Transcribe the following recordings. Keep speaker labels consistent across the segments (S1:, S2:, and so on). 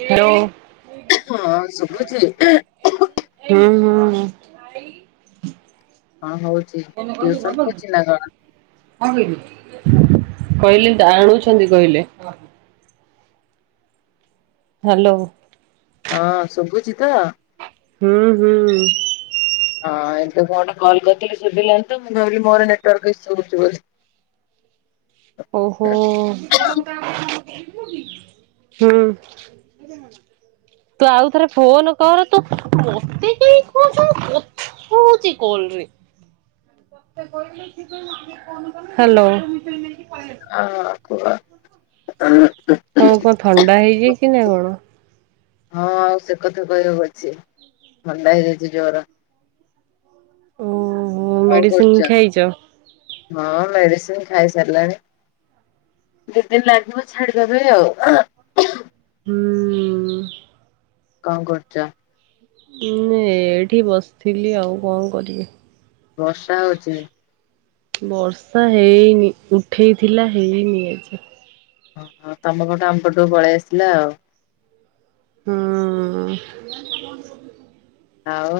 S1: Hello
S2: ହଁ ଶୁଭୁଚି?
S1: ହୁଁ- ଉଁ।
S2: କଣ ହଉଚି ଟିଉସନ୍ କରୁଚ ନା କଣ?
S1: [inaudible] ହାଲୋ।
S2: ହଁ ଶୁଭୁଚି ତ?
S1: ହୁଁ- ହୁଁ।
S2: ହଁ ଏମତି ମୁଁ ଗୋଟେ କଲ୍ କରିଥିଲି ଶୁଭିଲାନି ତ ମୁଁ ଭାବିଲି ମୋର ନେଟୱାର୍କ ଇସୁ ହଉଚି ବୋଧେ।
S1: ଓ ହୋ -ହୁଁ। ତୁ ଆଉଥରେ ଫୋନ କର ତୁ ମତେ କାଇଁ କହୁଚୁ ମୁଁ କଥା ହଉଚି କଲ୍ ରେ। ହାଲୋ।
S2: ଅଁ- କୁହ।
S1: ତମୁକୁ କଣ ଥଣ୍ଡା ହେଇଯାଇଚି ନା କଣ?
S2: ହଁ ଆଉ ସେ କଥା କହିବାକୁ ଅଛି ଥଣ୍ଡା ହେଇଯାଇଚି ଜୋର।
S1: ଓହୋ
S2: କଣ୍
S1: ମେଡିସିନ
S2: କରୁଚ?
S1: ଖାଇଛ?
S2: ଦି ଦିନ୍ ଲାଗିବ ଛାଡିବା ପାଇଁ ଆଉ।
S1: ହୁଁ।
S2: କଣ୍ କରୁଚ?
S1: ଉଁ -ଏଇଠି ବସଥିଲି ଆଉ କଣ କରିବି।
S2: ବର୍ଷା ହଉଚି?
S1: ବର୍ଷା ହେଇନି ଉଠେଇଥିଲା ହେଇନି ଆଜି।
S2: ଓ ହୋ ତମପଟୁ ଆମ ପଟୁକୁ ପଳେଇ ଆସିଲା ଆଉ।
S1: ହଁ।
S2: ଆଉ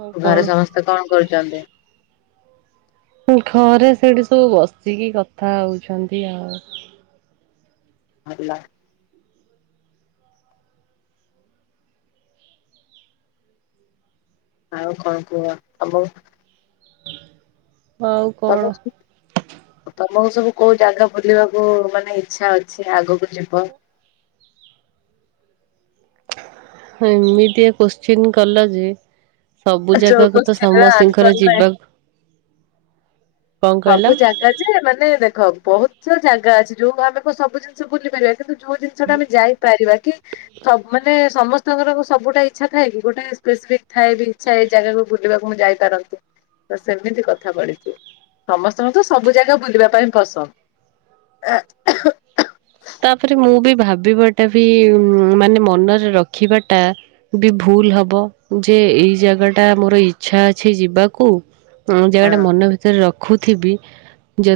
S1: ଆଉ କଣ
S2: ଘରେ ସମସ୍ତେ କଣ କରୁଛନ୍ତି?
S1: ଘରେ ସେଇଠି ସବୁ ବସିକି କଥା ହଉଛନ୍ତି ଆଉ।
S2: ଭଲ। ଆଉ କଣ କୁହ [unintelligible]
S1: ଆଉ କଣ
S2: ତମ [unintelligible] ତମକୁ ସବୁ କଉ ଜାଗା ବୁଲିବାକୁ ମାନେ ଇଛା ଅଛି ଆଗକୁ ଯିବ?
S1: ଏମିତିଆ କୋଶ୍ଚିନ୍ କଲ ଯେ ସବୁ
S2: ଯୋଉ
S1: ଜାଗାକୁ ତ
S2: କୋଶ୍ଚିନ୍ ର ଆନ୍ସର
S1: ସମସ୍ତିଙ୍କର
S2: ନାହିଁ।
S1: ଯିବା କଣ
S2: ସବୁ
S1: କହିଲ?
S2: ଜାଗା ଯେ ମାନେ ଦେଖ ବହୁତ ଜାଗା ଅଛି ଯୋଉ ଆମେ କଣ ସବୁ ଜିନିଷ ବୁଲି ପାରିବା କିନ୍ତୁ ଯୋଉ ଜିନିଷ ଟା ଆମେ ଯାଇପାରିବା କି ସ ମାନେ ସମସ୍ତଙ୍କର ସବୁଟା ଇଚ୍ଛା ଥାଏ କି ଗୋଟେ ସ୍ପେସିଫିକ୍ ଥାଏ ବି ଆଛା ଏଇ ଜାଗାକୁ ବୁଲିବାକୁ ମୁଁ ଯାଇପାରନ୍ତି ତ ସେମିତି କଥା ପଡିିଛି। ସମସ୍ତଙ୍କୁ ତ ସବୁ ଜାଗା ବୁଲିବା ପାଇଁ ପସନ୍ଦ।
S1: ତାପରେ ମୁଁ ବି ଭାବିବାଟା ବି ମାନେ ମନରେ ରଖିବାଟା। ବି ଭୁଲ ହବ ଯେ ଏଇ ଜାଗା ଟା ମୋର ଇଛା ଅଛି ଯିବାକୁ। ହଁ ଜାଗା ଟା ମନ ଭିତରେ ରଖୁଥିବି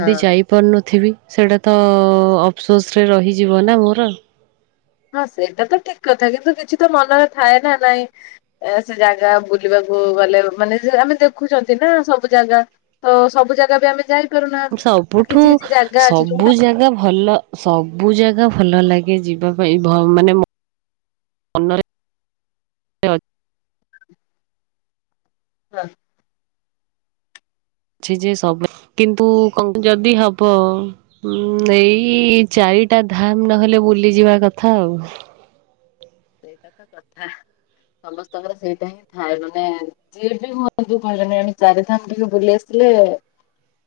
S2: ହଁ
S1: ଯାଇ ପାରୁନଥିବି ସେଇଟା ତ ଅଫସୋସରେ ରହିଯିବ ନା ମୋର।
S2: ହଁ ସେଇଟା ତ ଠିକ କଥା କିନ୍ତୁ କିଛି ତ ମନରେ ଥାଏ ନା ନାଇଁ। ଏ ସେ ଜାଗା ବୁଲିବାକୁ ଗଲେ ମାନେ ଆମେ ଦେଖୁଛନ୍ତି ନା ସବୁ ଜାଗା। ତ ସବୁ ଜାଗା ବି ଆମେ ଯାଇ
S1: ସବୁଠୁ ସବୁ
S2: ଯୋଉଟା
S1: ଜାଗା ଭଲ ସବୁ ଜାଗା ଭଲ ଲାଗେ ଯିବା ପାଇଁ ମାନେ ମନରେ
S2: ହା।
S1: ଅଛି ଯେ ସବୁ କିନ୍ତୁ ଯଦି ହବ। ଉଁ ଏଇ ଚାରିଟା ଧାମ ନହେଲେ ବୁଲିଯିବା କଥା ଆଉ।
S2: ସେଇଟା ତ କଥା ସମସ୍ତଙ୍କର ସେଇଟା ହିଁ ଥାଏ ମାନେ ଯିଏ ବି ହୁଅନା [unintelligible] ଚାରିଥାମ ଟିକେ ବୁଲି ଆସିଲେ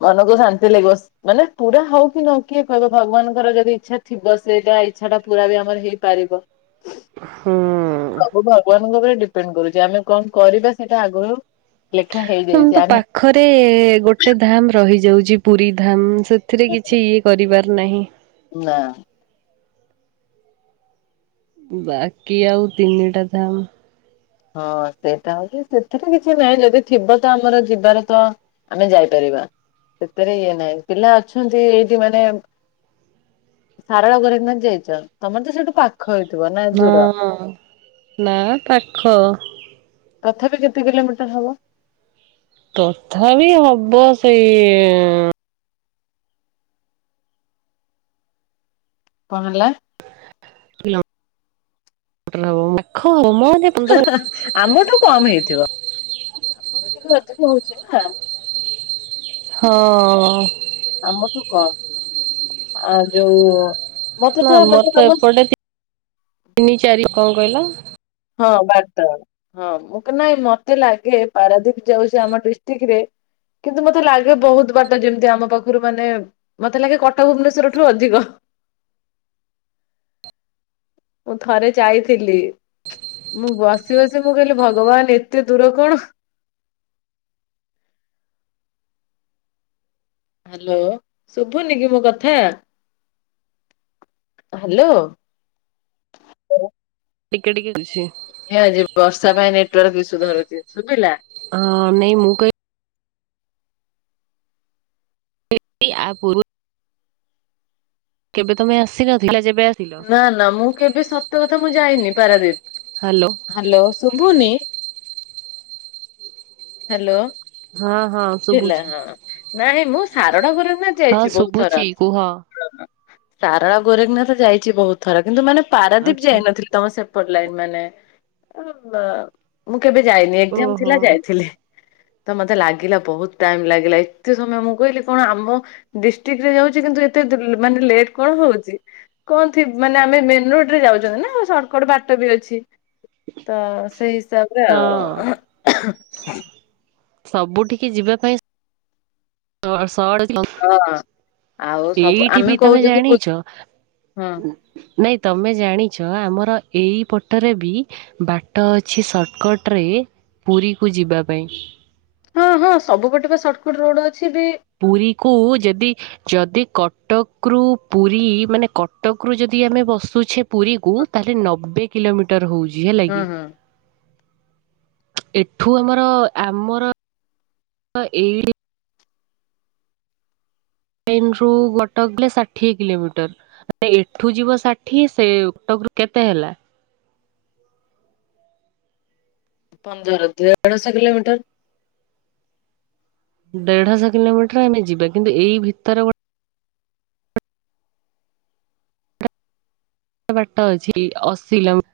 S2: ମନକୁ ଶାନ୍ତି ଲାଗିବ। ମାନେ ପୁରା ହଉ କି ନ କିଏ କହିବ ଭଗବାନଙ୍କର ଯଦି ଇଚ୍ଛା ଥିବ ସେଇଟା ଇଚ୍ଛା ଟା ପୁରା ବି ଆମର ହେଇପାରିବ।
S1: ହୁଁ।
S2: ସବୁ ଭଗବାନଙ୍କ ଉପରେ ଡିପେଣ୍ଡ କରୁଛି ଆମେ କଣ କରିବା ସେଇଟା ଆଗରୁ ଲେଖା
S1: ଆମ ତ
S2: ହେଇଯାଇଛି ଆମେ
S1: ପାଖରେ ଗୋଟେ ଧାମ ରହିଯାଉଛି ପୁରୀ ଧାମ ସେଥିରେ କିଛି ଇଏ କରିବାର ନାହିଁ।
S2: ନା।
S1: ବାକି ଆଉ ତିନିଟା ଧାମ
S2: ହଁ ସେଇଟା ହଉଚି ସେଥିରେ କିଛି ନାଇଁ ଯଦି ଥିବ ତ ଆମର ଯିବାର ତ ଆମେ ଯାଇପାରିବା ସେଥିରେ ଇଏ ନାହିଁ ପିଲା ଅଛନ୍ତି ଏଇଠି ମାନେ ସାରଳ ଗରେକନାଥ ଯାଇଛ ତମର ତ ସେଇଠୁ ପା ପାଖ ହେଇଥିବ ନା? ଦୂର
S1: ହଁ ନା ପାଖ।
S2: ତଥାପି କେତେ କିଲୋମିଟର ହବ?
S1: ତଥାପି ହବ ସେଇ
S2: କଣ ହେଲା?
S1: [unintelligible]
S2: ଆମଠୁ କମ ହେଇଥିବ ଆମର ଟିକେ ଅଧିକ ହଉଛି ନା।
S1: ହଁ।
S2: ଆମଠୁ କଣ ଆ ଯୋଉ ମତେ
S1: ନା
S2: ତ
S1: ଆମର
S2: ମାନେ
S1: ତ
S2: ତମ
S1: ଏପଟେ ତିନି ଚାରି କଣ କହିଲ?
S2: ହଁ ବାଟ। ହଁ ମୁଁ କ ନାଇଁ ମତେ ଲାଗେ ପାରାଦ୍ଵୀପ ଯାଉଚି ଆମ ଡିଷ୍ଟ୍ରିକରେ କିନ୍ତୁ ମତେ ଲାଗେ ବହୁତ୍ ବାଟ ଯେମତି ଆମ ପାଖୁରୁ ମାନେ ମତେ ଲାଗେ କଟକ ଭୁବନେଶ୍ୱରଠୁ ଅଧିକ। ମୁଁ ଥରେ ଯାଇଥିଲି। ମୁଁ ବସି ବସି ମୁଁ କହିଲି ଭଗବାନ୍ ଏତେ ଦୂର କଣ। ହାଲୋ ଶୁଭୁନିକି ମୋ କଥା? ହାଲୋ।
S1: ଟିକେ ଟିକେ ଅଛି।
S2: ହେ ଆଜି ବର୍ଷା ପାଇଁ ନେଟୱାର୍କ ଇସୁୁ ଧରୁଚି ଶୁବିଲା?
S1: ହଁ ନାଇଁ ମୁଁ କ ମୁଁ ଆ ପୂର୍ବରୁ କେବେ ତମେ ଆସିନଥିଲ ଯେବେ ଆ
S2: ନା ନା ମୁଁ କେବେ ସତ କଥା ମୁଁ ଯାଇନି ପାରାଦ୍ୱୀପ।
S1: ହାଲୋ।
S2: ହାଲୋ ଶୁଭୁନି ହାଲୋ।
S1: ହଁ ହଁ
S2: ଭିଲା
S1: ଶୁଭୁଛି
S2: ହଁ ନାଇଁ ମୁଁ ସାରଳା ଗୋରେଖନାଥ
S1: ହଁ
S2: ଯାଇଚି ବହୁତ୍ ଥର
S1: ଶୁଭୁଛି କୁହ
S2: ହଁ। ସାରଳା ଗୋରେଖନାଥ ଯାଇଚି ବହୁତ୍ ଥର କିନ୍ତୁ ମାନେ ପାରାଦ୍ଵୀପ
S1: ଆଚ୍ଛା
S2: ଯାଇନଥିଲି। ତମ ସେପଟେ ଲାଇନ୍ ମାନେ ଅଁ ମୁଁ କେବେ ଯାଇନି ଏକଜାମ୍
S1: ଓହୋ
S2: ଥିଲା ଯାଇଥିଲି। ତ ମତେ ଲାଗିଲା ବହୁତ ଟାଇମ ଲାଗିଲା ଏତେ ସମୟ ମୁଁ କହିଲି କଣ ଆମ ଡିଷ୍ଟ୍ରିକିରେ ଯାଉଚି କିନ୍ତୁ ଏତେ ଦୁ ମାନେ ଲେଟ୍ କଣ ହଉଚି। କଣ ଥି ମାନେ ଆମେ ମେନ୍ ରୋଡ଼ରେ ଯାଉଚନ୍ତିନା ସଟକଟ୍ ବାଟ ବି ଅଛି। ତ ସେଇ ହିସାବରେ
S1: ହଁ
S2: ଆଉ।
S1: ସବୁଠିକି ଯିବା ପାଇଁ ସହ
S2: ହଁ ଆଉ ସବୁ ଆମେ
S1: ତମେ
S2: କହୁଚନ୍ତି ବୁ
S1: ଜାଣିଛ
S2: ହଁ
S1: ନାଇଁ ତମେ ଜାଣିଛ ଆମର ଏଇପଟରେ ବି ବାଟ ଅଛି ସର୍ଟକଟରେ ପୁରୀକୁ ଯିବା ପାଇଁ।
S2: ହଁ ହଁ ସବୁ ପଟେବା ସର୍ଟକଟ୍ ରୋଡ଼ ଅଛିବି
S1: ପୁରୀକୁ ଯେଦି ଯଦି କଟକରୁ ପୁରୀ ମାନେ କଟକରୁ ଯଦି ଆମେ ବସୁଛେ ପୁରୀକୁ ତାହଲେ ନବେ କିଲୋମିଟର ହଉଚି
S2: ହଁ
S1: ହେଲାକି।
S2: ହଁ
S1: ଏଠୁ ଆମର ଆମର ଏଇ ଟ୍ରେନ୍ ରୁ କଟକ ଗଲେ ଷାଠିଏ କିଲୋମିଟର। ଏଠୁ ଯିବ ଷାଠିଏ ସେ କଟକରୁ କେତେ ହେଲା?
S2: ପନ୍ଦର ଦେଢଶହ କିଲୋମିଟର
S1: ଦେଢଶ କିଲୋମିଟର ଆମେ ଯିବା କିନ୍ତୁ ଏଇ ଭିତରେ ଗୋ ବାଟ ଅଛି ଅଶିଲମ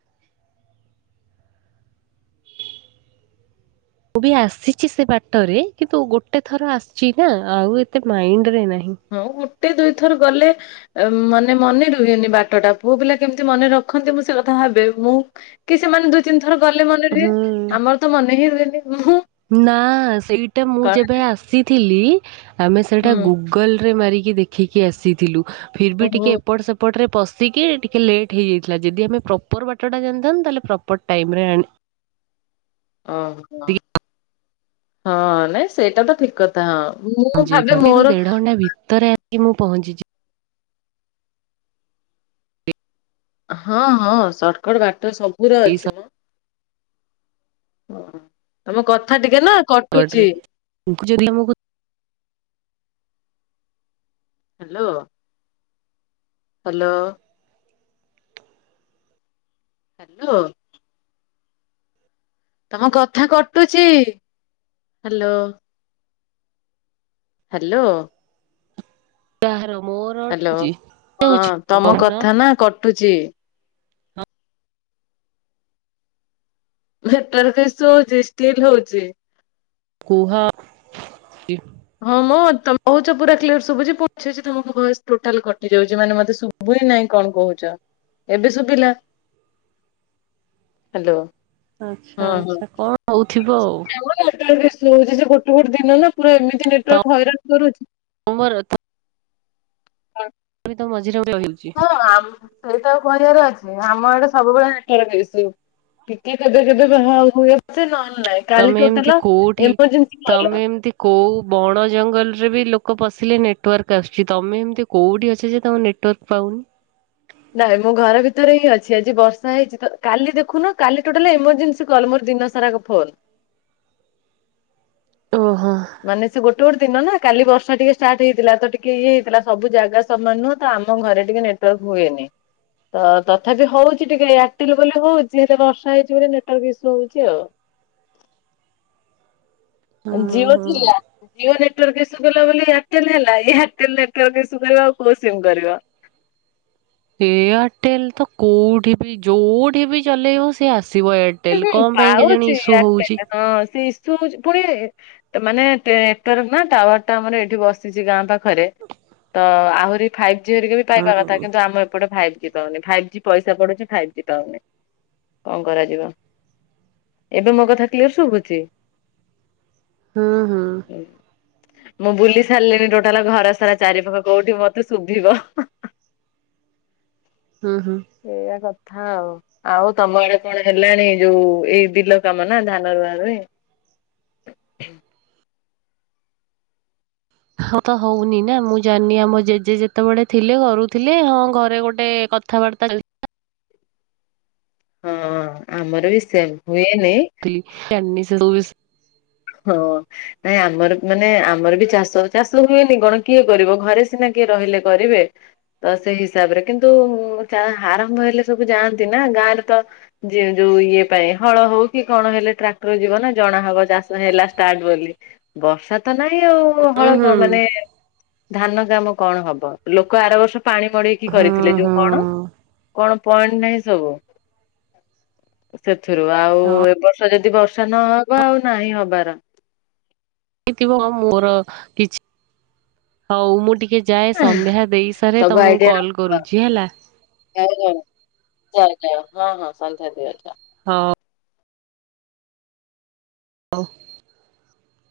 S1: ମୁଁ ବି ଆସିଚି ସେ ବାଟରେ କିନ୍ତୁ ଗୋଟେଥର ଆସିଚିନା ଆଉ ଏତେ ମାଇଣ୍ଡିରେ ନାହିଁ।
S2: ହଁ ଗୋଟେ ଦୁଇଥର ଗଲେ ମାନେ ମନେ ରୁହେନି ବାଟ ଟା ପୁଅ ପିଲା କେମତି ମନେ ରଖନ୍ତି ମୁଁ ସେଇକଥା ଭାବେ ମୁଁ କି ସେମାନେ ଦୁଇ ତିନିଥର ଗଲେ ମନେ ରୁହେ
S1: ହୁଁ
S2: ଆମରତ ମନେ ହିଁ ରୁହେନି ମୁଁ
S1: ନା ସେଇଟା ମୁଁ ଯେବେ
S2: କଣ
S1: ଆସିଥିଲି ଆମେ ସେଇଟା
S2: ହୁଁ
S1: ଗୁଗୁ ଗଲ୍ ରେ ମାରିକି ଦେଖିକି ଆସିଥିଲୁ ଫିର୍ ବି
S2: ଓହୋ
S1: ଟିକିଏ ଏପଟ ସେ ଏପଟରେ ପଶିକି ଟିକେ ଲେଟ୍ ହେଇଯାଇଥିଲା ଯଦି ଆମେ ପ୍ରପର ବାଟଟା ଜାଣିଥାନ୍ତୁ ତାହେଲେ ପ୍ରପର ଟାଇମ୍ ରେ ଆଣି
S2: ଓହୋ
S1: ଆସିକି
S2: ହଁ ନାଇଁ ସେଇଟାତ ଠିକ୍ କ ହଁ ମୁଁ ଭାବେ ମୋର
S1: ତା ଭିତରେ କି ମୁଁ ପହଞ୍ଚିଚି
S2: ହଁ ହଁ ସଟକଟ୍ ବାଟ ସବୁରେ
S1: ଏଇ
S2: ଅଛି ମ। ଓ ତମ କଥା ଟିକେ ନା କଟୁଛି
S1: କଡରେ [unintelligible] ଯି ଆମକୁ
S2: ହ୍ୟାଲୋ ହ୍ୟାଲୋ ହାଲୋ ତମ କଥା କଟୁଛି ହ୍ୟାଲୋ ହ୍ୟାଲୋ
S1: କାହାର ମୋର
S2: ହ୍ୟାଲୋ
S1: ଅଟକୁଛି
S2: ହଁ
S1: ହେଉଛି
S2: ତମ
S1: କହୁନ
S2: କଥା ନା କଟୁଛି ଭେଟର କିସ ହଉଛି ଷ୍ଟିଲ୍ ହଉଛି
S1: କୁହ [unintelligible]
S2: ହଁ ମଁ ତମ କହୁଛ ପୁରା କ୍ଲିୟର ଶୁଭୁଛି ପୁଛୁଚିତମ ଭଏସ ଟୋଟାଲ କଟି ଯାଉଛି ମାନେ ମୋତେ ଶୁ ଭୁଇ ନାଇଁ କଣ କହୁଛ ଏବେ ଶୁଭିଲା। ହ୍ୟାଲୋ
S1: ଆଚ୍ଛା ଆଚ୍ଛା କଣ ହଉଥିବ ଆଉ
S2: [unintelligible] ହଉଛି ସେଗୋଟେ ଗୋଟେ ଦିନ ନା ପୁରା ଏମିତି ନେଟାର୍କ ହଇରାଣ କରୁଛି
S1: ତମରତ ତମିତ ମଝିରେ ରହିଯାଉଛି
S2: ହଁ ଆମ ସେଇଟା ଆଉ କହିବାର ଅଛି ଆମ ଏଇଟା ସବୁବେଳେ [unintelligible] ଟିକେ କେବେ କେବେ ବାହା [unintelligible] ନହେଲେ ନାଇଁ କାଲି
S1: ତମେ
S2: ଟୋଟାଲ ଏମର୍ଜେନ୍ସି କଲ
S1: କୋଉଁ ବଣ ଜଙ୍ଗଲରେ ବି ଲୋକ ପଶିଲେ ନେଟୱାର୍କ ଆସୁଛି ତମେ ଏମିତି କୋଉଠି ଅଛ ଯେ ତମ ନେଟୱାର୍କ ପାଉନି
S2: ନାଇଁ ମୁଁ ଘର ଭିତରେ ହିଁ ଅଛି ଆଜି ବର୍ଷା ହେଇଛି ତ କାଲି ଦେଖୁନ କାଲି ଟୋଟାଲ ଏମର୍ଜେନ୍ସି କଲ୍ ମୋର ଦିନ ତାର୍ ଆଗ ଫୋନ୍
S1: ଓହୋ
S2: ମାନେ ସେ ଗୋଟ ଗୋଟେ ଦିନ ନା କାଲି ବର୍ଷା ଟିକେ ଷ୍ଟାର୍ଟ ହେଇଥିଲା ତ ଟିକେ ଇଏ ହେଇଥିଲା ସବୁ ଜାଗା ସମାନ ନୁହଁ ତ ଆମ ଘରେ ଟିକେ ନେଟୱାର୍କ ହୁଏନି ତ ତଥାପି ହଉଛି ଟିକେ ଏୟାରଟେଲ ବୋଲି ହଉଛି ହେଲେ ବର୍ଷା ହେଇଛି ବୋଲି ନେଟୱାର୍କ ଇସୁ ହଉଛି ଆଉ
S1: ହୁଁ
S2: ଜିଓ
S1: ହୁଁ।
S2: ଥିଲା ଜିଓ ନେଟୱାର୍କ ଇସୁ କଲା ବୋଲି କେଲେ ହେଲା ଏଆ ଏହାରଟେଲ ନେଟୱାର୍କ ଇସୁ କରିବାଉ କୋଉ ସିମ୍ କରିବା
S1: ଏୟାରଟେଲ ତ କୋଉଠି ବି ଯୋଉଠି ବି ଚଲେଇବ ସେ ଆସିବ ଏୟାର
S2: ଏ ହେଇ ପାଉଛି ଏୟାରଟେଲ ହଁ ସେ ପୁଣି ସେମାନେ ଟେ ନେଟୱାର୍କ ନା ଟାୱାର ଟା ଆମର ଏଇଠି ବସିଛି ଗାଁ ପାଖରେ ତ ଆହୁରି ଫାଇଭ୍ ଜି ହେରିକା ବି
S1: ହୁଁ
S2: ପାଇବା କଥା କିନ୍ତୁ ଆମ ଏପଟେ ଫାଇଭ୍ କେତେବିଳ ଫାଇଭ୍ ଜି ପଇସା ପଡୁଛି ଫାଇଭ୍ ଜି ପାଉନି କଣ କରାଯିବ ଏବେ ମୋ କଥା କ୍ଲିୟର ଶୁଘୁଛି
S1: ହୁଁ ହୁଁ
S2: ମୁଁ ବୁଲି ସାରିଲିଣି ଟୋଟାଲ ଘର ସାରା ଚାରି ପାଖ କୋଉଠି ମତେ ଶୁଭିବ
S1: ହଁ ହଁ
S2: ଏଇଆ କଥା ଆଉ ଆଉ ତମ ଆଡେ କଣ ହେଲାଣି ଯୋଉ ଏଇ ବିଲ କାମ ନା ଧାନ ରୁଆ ରୁଇ
S1: ହଁ ତ ହଉନି ନା ମୁଁ ଜାଣିନି ଆମ ଜେଜେ ଯେତେବେଳେ ଥିଲେ କରୁଥିଲେ ହଁ ଘରେ ଗୋଟେ କ ଥାବାର୍ତ୍ତା ହେଇ
S2: ହଁ ଆମର ବି ସେମ ହୁଏନି
S1: [unintelligible]
S2: ହଁ ନାଇଁ ଆମର ମାନେ ଆମର ବି ଚାଷ ଚାଷ ହୁଏନି କଣ କିଏ କରିବ ଘରେ ସିନା କିଏ ରହିଲେ କରିବେ ତ ସେଇ ହିସାବରେ କିନ୍ତୁ ଉ କା ହାରମ୍ଭ ହେଲେ ସବୁ ଯାଆନ୍ତି ନା ଗାଁ ରେ ତ ଯେ ଯୋଉ ଇଏ ପାଇଁ ହଳ ହଉ କି କଣ ହେଲେ ଟ୍ରାକ୍ଟର ଯିବ ନା ଜଣା ହବ ଚାଶ୍ ହେଲା ଷ୍ଟାର୍ଟ ବୋଲି ବର୍ଷା ତ ନାଇଁ ଆଉ
S1: ହୁଁ
S2: ହଳ
S1: ହୁଁ
S2: କଣ ମାନେ ଧାନ କାମ କଣ ହବ ଲୋକ ଆର ବର୍ଷ ପାଣି ମଡେଇକି
S1: ହୁଁ
S2: କରିଥିଲେ
S1: ହୁଁ
S2: ଯୋଉ କଣ କଣ ପଏଣ୍ଟ ନାହିଁ ସବୁ ସେଥିରୁ ଆଉ
S1: ହଁ
S2: ଏ ବର୍ଷ ଯଦି ବର୍ଷା ନହବ ଆଉ ନାହିଁ ହବାର
S1: ଥିବ ମୋର କିଛି ହଉ ମୁଁ ଟିକେ ଯାଏ ସନ୍ଧ୍ୟା ଦେଇ ସାରେ
S2: ସବୁ
S1: ତ ମୁଁ କଲ୍ କରୁଛି ହେଲା
S2: ହଉ ହଉ ଯାଅ ଯାଅ ହଁ ହଁ ସନ୍ଧ୍ୟା ଦବ ଯାଅ।
S1: ହଁ ହଉ